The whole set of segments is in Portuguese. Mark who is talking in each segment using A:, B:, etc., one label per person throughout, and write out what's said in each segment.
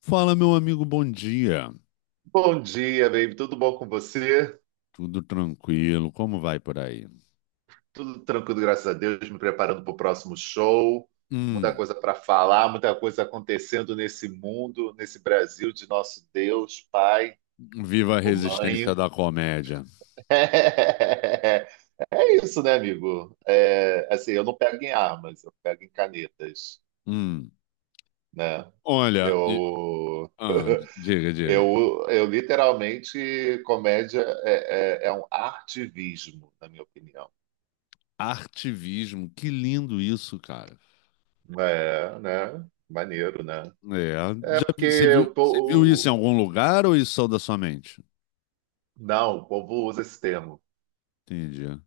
A: Fala, meu amigo, bom dia.
B: Bom dia, baby. Tudo bom com você?
A: Tudo tranquilo? Como vai por aí?
B: Tudo tranquilo, graças a Deus. Me preparando para o próximo show. Muita
A: Hum,
B: coisa para falar, muita coisa acontecendo nesse mundo, nesse Brasil de nosso Deus, Pai
A: Viva a
B: ou
A: resistência
B: Mãe.
A: da comédia.
B: É isso, né, amigo? É, assim, eu não pego em armas, eu pego em canetas,
A: Hum,
B: né?
A: Olha,
B: Eu,
A: ah, diga, diga.
B: eu literalmente, comédia é um artivismo, na minha opinião.
A: Artivismo, que lindo isso, cara.
B: É, né? Maneiro, né?
A: É,
B: É porque o
A: você viu isso em
B: povo.
A: algum lugar ou isso só da sua mente?
B: Não, o povo usa esse termo,
A: Entendi.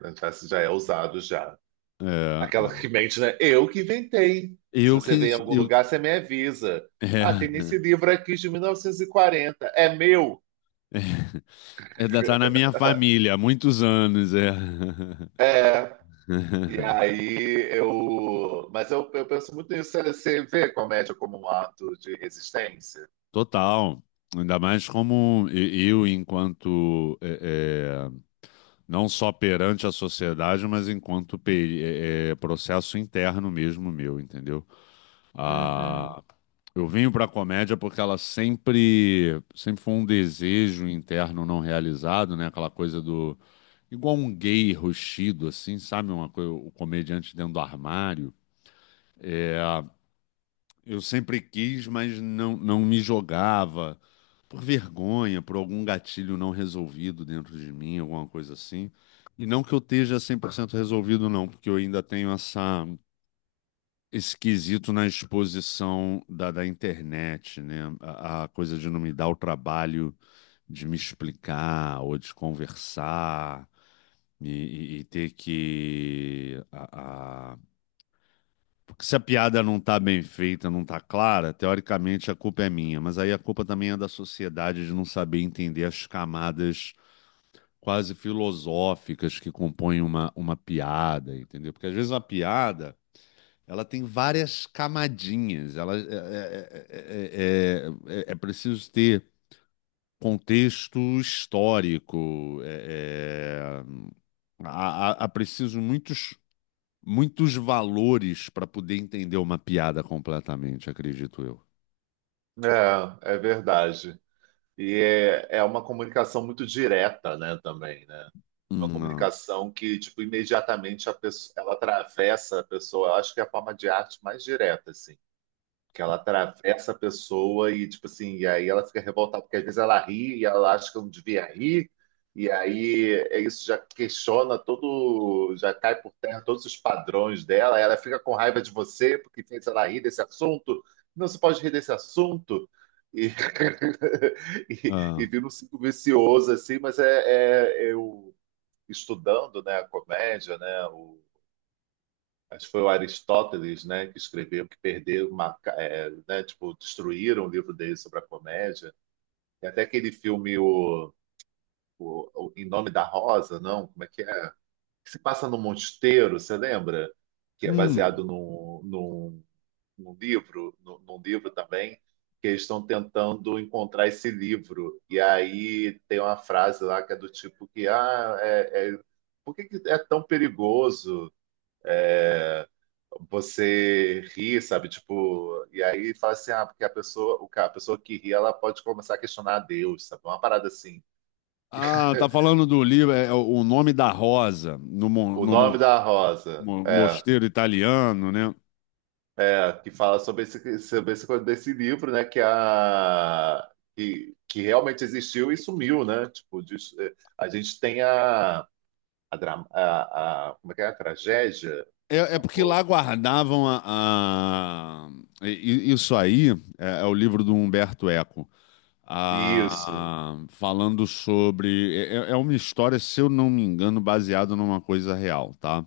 B: né? Já é usado já.
A: É,
B: Aquela que
A: é.
B: mente, né? Eu que inventei. Se
A: Eu que
B: você vem em algum
A: eu
B: lugar, você me avisa. Ah, tem
A: é,
B: esse livro aqui de 1940. É meu?
A: tá na minha família há muitos anos, é.
B: É. E aí eu. Mas eu penso muito nisso. Você vê comédia como um ato de resistência?
A: Total. Ainda mais como eu, enquanto não só perante a sociedade, mas enquanto processo interno mesmo meu, entendeu?
B: Uhum.
A: Ah, eu vim para a comédia porque ela sempre, sempre foi um desejo interno não realizado, né? Aquela coisa do igual um gay roxido, assim, sabe? Uma coisa, o comediante dentro do armário. É, eu sempre quis, mas não, não me jogava por vergonha, por algum gatilho não resolvido dentro de mim, alguma coisa assim. E não que eu esteja 100% resolvido, não, porque eu ainda tenho essa, esse quesito na exposição da, internet, né? A coisa de não me dar o trabalho de me explicar ou de conversar e, e ter que porque se a piada não tá bem feita, não tá clara, teoricamente a culpa é minha, mas aí a culpa também é da sociedade de não saber entender as camadas quase filosóficas que compõem uma, piada, entendeu? Porque às vezes uma piada, ela tem várias camadinhas, ela é, é, é, é- é é, é preciso ter contexto histórico, é, há preciso muitos muitos valores para poder entender uma piada completamente, acredito eu.
B: É, é verdade. E é uma comunicação muito direta, né, também, né? Uma
A: Não.
B: comunicação que, tipo, imediatamente a pessoa, ela atravessa a pessoa. Eu acho que é a forma de arte mais direta, assim que ela atravessa a pessoa e, tipo assim, e aí ela fica revoltada, porque às vezes ela ri e ela acha que eu não devia rir, e aí é isso já questiona todo, já cai por terra todos os padrões dela, ela fica com raiva de você porque fez ela rir desse assunto, não se pode rir desse assunto, e, e
A: Ah.
B: vira um ciclo vicioso, assim, mas é eu estudando, né, a comédia, né, o acho que foi o Aristóteles, né, que escreveu que perderam uma, é, né, tipo, destruíram o livro dele sobre a comédia. E até aquele filme o, o Em Nome da Rosa, não, como é? Que se passa no mosteiro, você lembra? Que é
A: Hum.
B: baseado num, num livro, num livro também, que eles estão tentando encontrar esse livro. E aí tem uma frase lá que é do tipo que, ah, por que que é tão perigoso? É, você ri, sabe? Tipo, e aí fala assim, ah, porque a pessoa, a pessoa que ri, ela pode começar a questionar a Deus, sabe? Uma parada assim.
A: Ah, tá falando do livro, é O Nome da Rosa, no, mon-
B: O
A: no mon-
B: nome da rosa,
A: mo- mosteiro italiano, né?
B: que fala sobre esse desse livro, né? Que a que realmente existiu e sumiu, né? Tipo, a gente tem a, dra- a- como é que é? A tragédia?
A: É, é
B: Não,
A: porque lá
B: pô.
A: guardavam a, a- isso aí é o livro do Humberto Eco,
B: Isso.
A: falando sobre uma história, se eu não me engano, baseada numa coisa real, tá?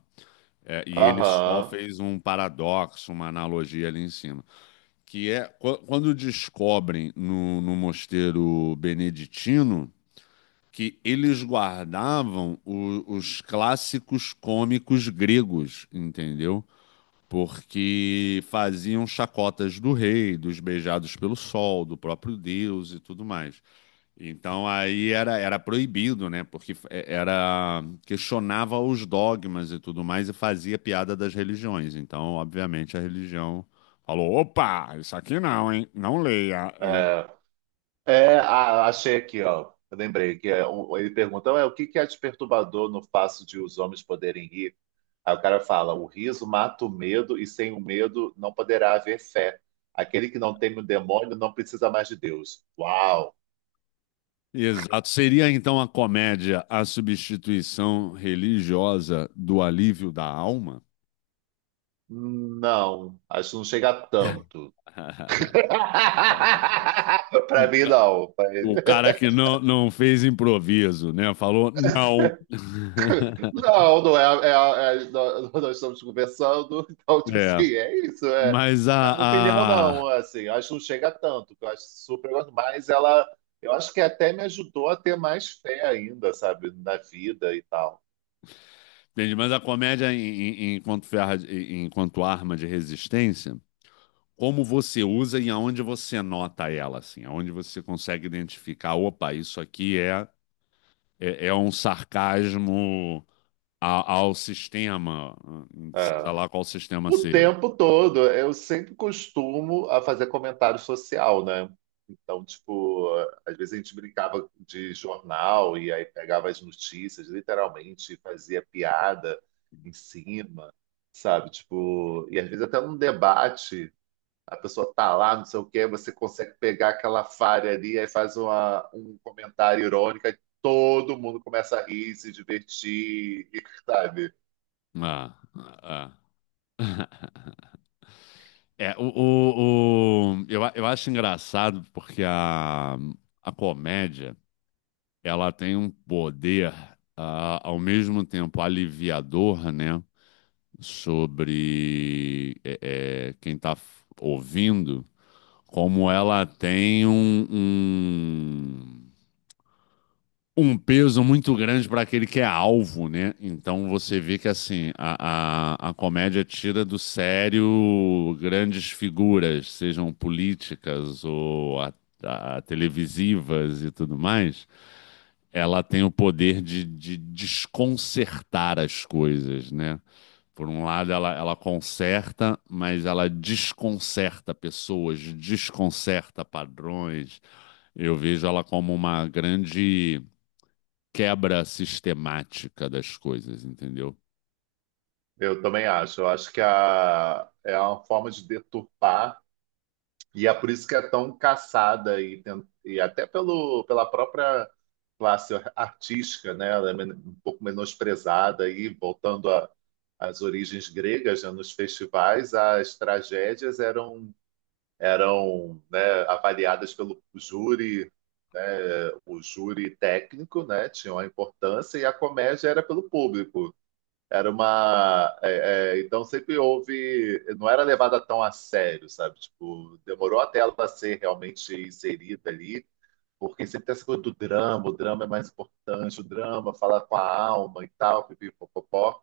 A: É, e ele só
B: Aham.
A: fez um paradoxo, uma analogia ali em cima. Que é quando descobrem no mosteiro beneditino que eles guardavam os clássicos cômicos gregos, entendeu? Porque faziam chacotas do rei, dos beijados pelo sol, do próprio Deus e tudo mais. Então aí era proibido, né? Porque era questionava os dogmas e tudo mais e fazia piada das religiões. Então, obviamente, a religião falou: opa, isso aqui não, hein? Não leia, hein?
B: É. É, ah, achei aqui, ó. Eu lembrei que é ele pergunta, "Ué, o que que é de no fato de os homens poderem rir? Aí o cara fala, o riso mata o medo e sem o medo não poderá haver fé. Aquele que não teme o demônio não precisa mais de Deus. Uau!
A: Exato. Seria então a comédia a substituição religiosa do alívio da alma?
B: Não, acho que não chega a tanto. Para
A: O,
B: mim,
A: ca-
B: não.
A: o cara que não, não fez improviso, né? Falou não.
B: Não, não é, nós estamos conversando, então, tipo
A: É.
B: assim, é isso, é.
A: Mas
B: Na minha opinião,
A: a,
B: não, assim, acho que não chega tanto, que eu acho super, mas ela, eu acho que até me ajudou a ter mais fé ainda, sabe, na vida e tal.
A: entendi, mas a comédia enquanto, ferra, enquanto arma de resistência, como você usa e aonde você nota ela, assim, aonde você consegue identificar, opa, isso aqui é, é um sarcasmo ao sistema, seja
B: É.
A: lá qual sistema
B: O
A: seja.
B: tempo todo, eu sempre costumo a fazer comentário social, né? Então, tipo, às vezes a gente brincava de jornal e aí pegava as notícias, literalmente, e fazia piada em cima, sabe? Tipo, e às vezes até num debate, a pessoa tá lá, não sei o quê, você consegue pegar aquela falha ali, aí faz uma, um comentário irônico, aí todo mundo começa a rir, se divertir, sabe?
A: Ah, ah, ah. É, eu acho engraçado porque a, comédia, ela tem um poder, ao mesmo tempo aliviador, né? Sobre quem está ouvindo, como ela tem um, peso muito grande para aquele que é alvo, né? Então você vê que assim a comédia tira do sério grandes figuras, sejam políticas ou televisivas e tudo mais. Ela tem o poder de desconcertar as coisas, né? Por um lado, ela conserta, mas ela desconcerta pessoas, desconcerta padrões. Eu vejo ela como uma grande quebra sistemática das coisas, entendeu?
B: Eu também acho. Eu acho que a, é uma forma de deturpar, e é por isso que é tão caçada, e até pelo, pela própria classe artística, né? Ela é um pouco menosprezada, e voltando às origens gregas, né? Nos festivais, as tragédias eram, né, avaliadas pelo júri, o júri técnico, né? Tinha uma importância, e a comédia era pelo público. Era uma. Então sempre houve. Não era levada tão a sério, sabe? Tipo, demorou até ela ser realmente inserida ali, porque sempre tem essa coisa do drama, o drama é mais importante, o drama fala com a alma e tal, pipipopopó.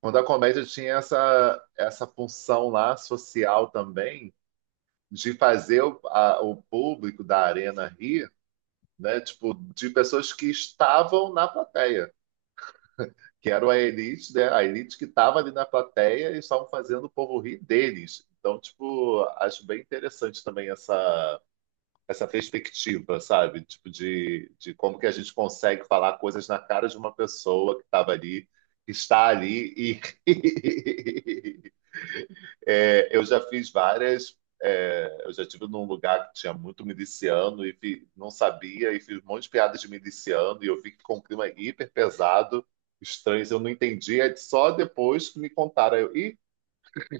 B: Quando a comédia tinha essa, essa função lá social também, de fazer o público da arena rir, né? Tipo, de pessoas que estavam na plateia. Que era a elite, né? A elite que estava ali na plateia e estavam fazendo o povo rir deles. Então, tipo, acho bem interessante também essa perspectiva, sabe? Tipo, de como que a gente consegue falar coisas na cara de uma pessoa que estava ali, que está ali e É, eu já fiz várias. Eu já estive num lugar que tinha muito miliciano não sabia, e fiz um monte de piadas de miliciano, e eu vi que ficou um clima hiper pesado, estranho, eu não entendi. É só depois que me contaram. Aí Ih,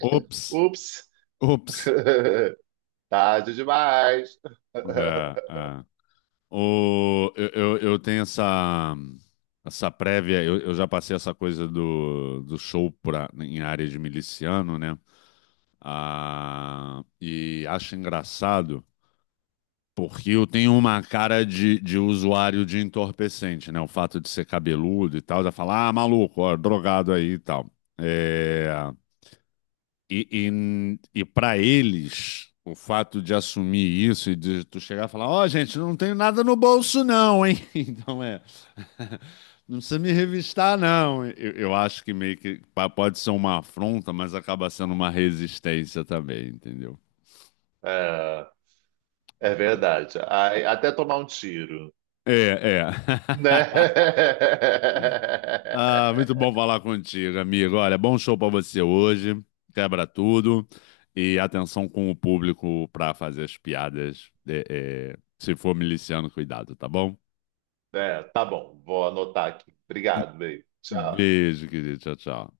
A: Ops,
B: ups,
A: ops.
B: tarde demais.
A: É, é. O, eu tenho essa, prévia, eu já passei essa coisa do show pra, em área de miliciano, né? Ah, e acho engraçado porque eu tenho uma cara de usuário de entorpecente, né? O fato de ser cabeludo e tal, já falar, ah, maluco, ó, drogado aí e tal. É, e e para eles, o fato de assumir isso e de tu chegar e falar, ó, gente, não tenho nada no bolso, não, hein? Então é. Não precisa me revistar, não. Eu acho que meio que pode ser uma afronta, mas acaba sendo uma resistência também, entendeu?
B: É, é verdade. Ai, até tomar um tiro,
A: É, é.
B: né?
A: Ah, muito bom falar contigo, amigo. Olha, bom show pra você hoje. Quebra tudo. E atenção com o público pra fazer as piadas. É, se for miliciano, cuidado, tá bom?
B: É, tá bom, vou anotar aqui. Obrigado, beijo. Tchau.
A: Beijo, querido. Tchau, tchau.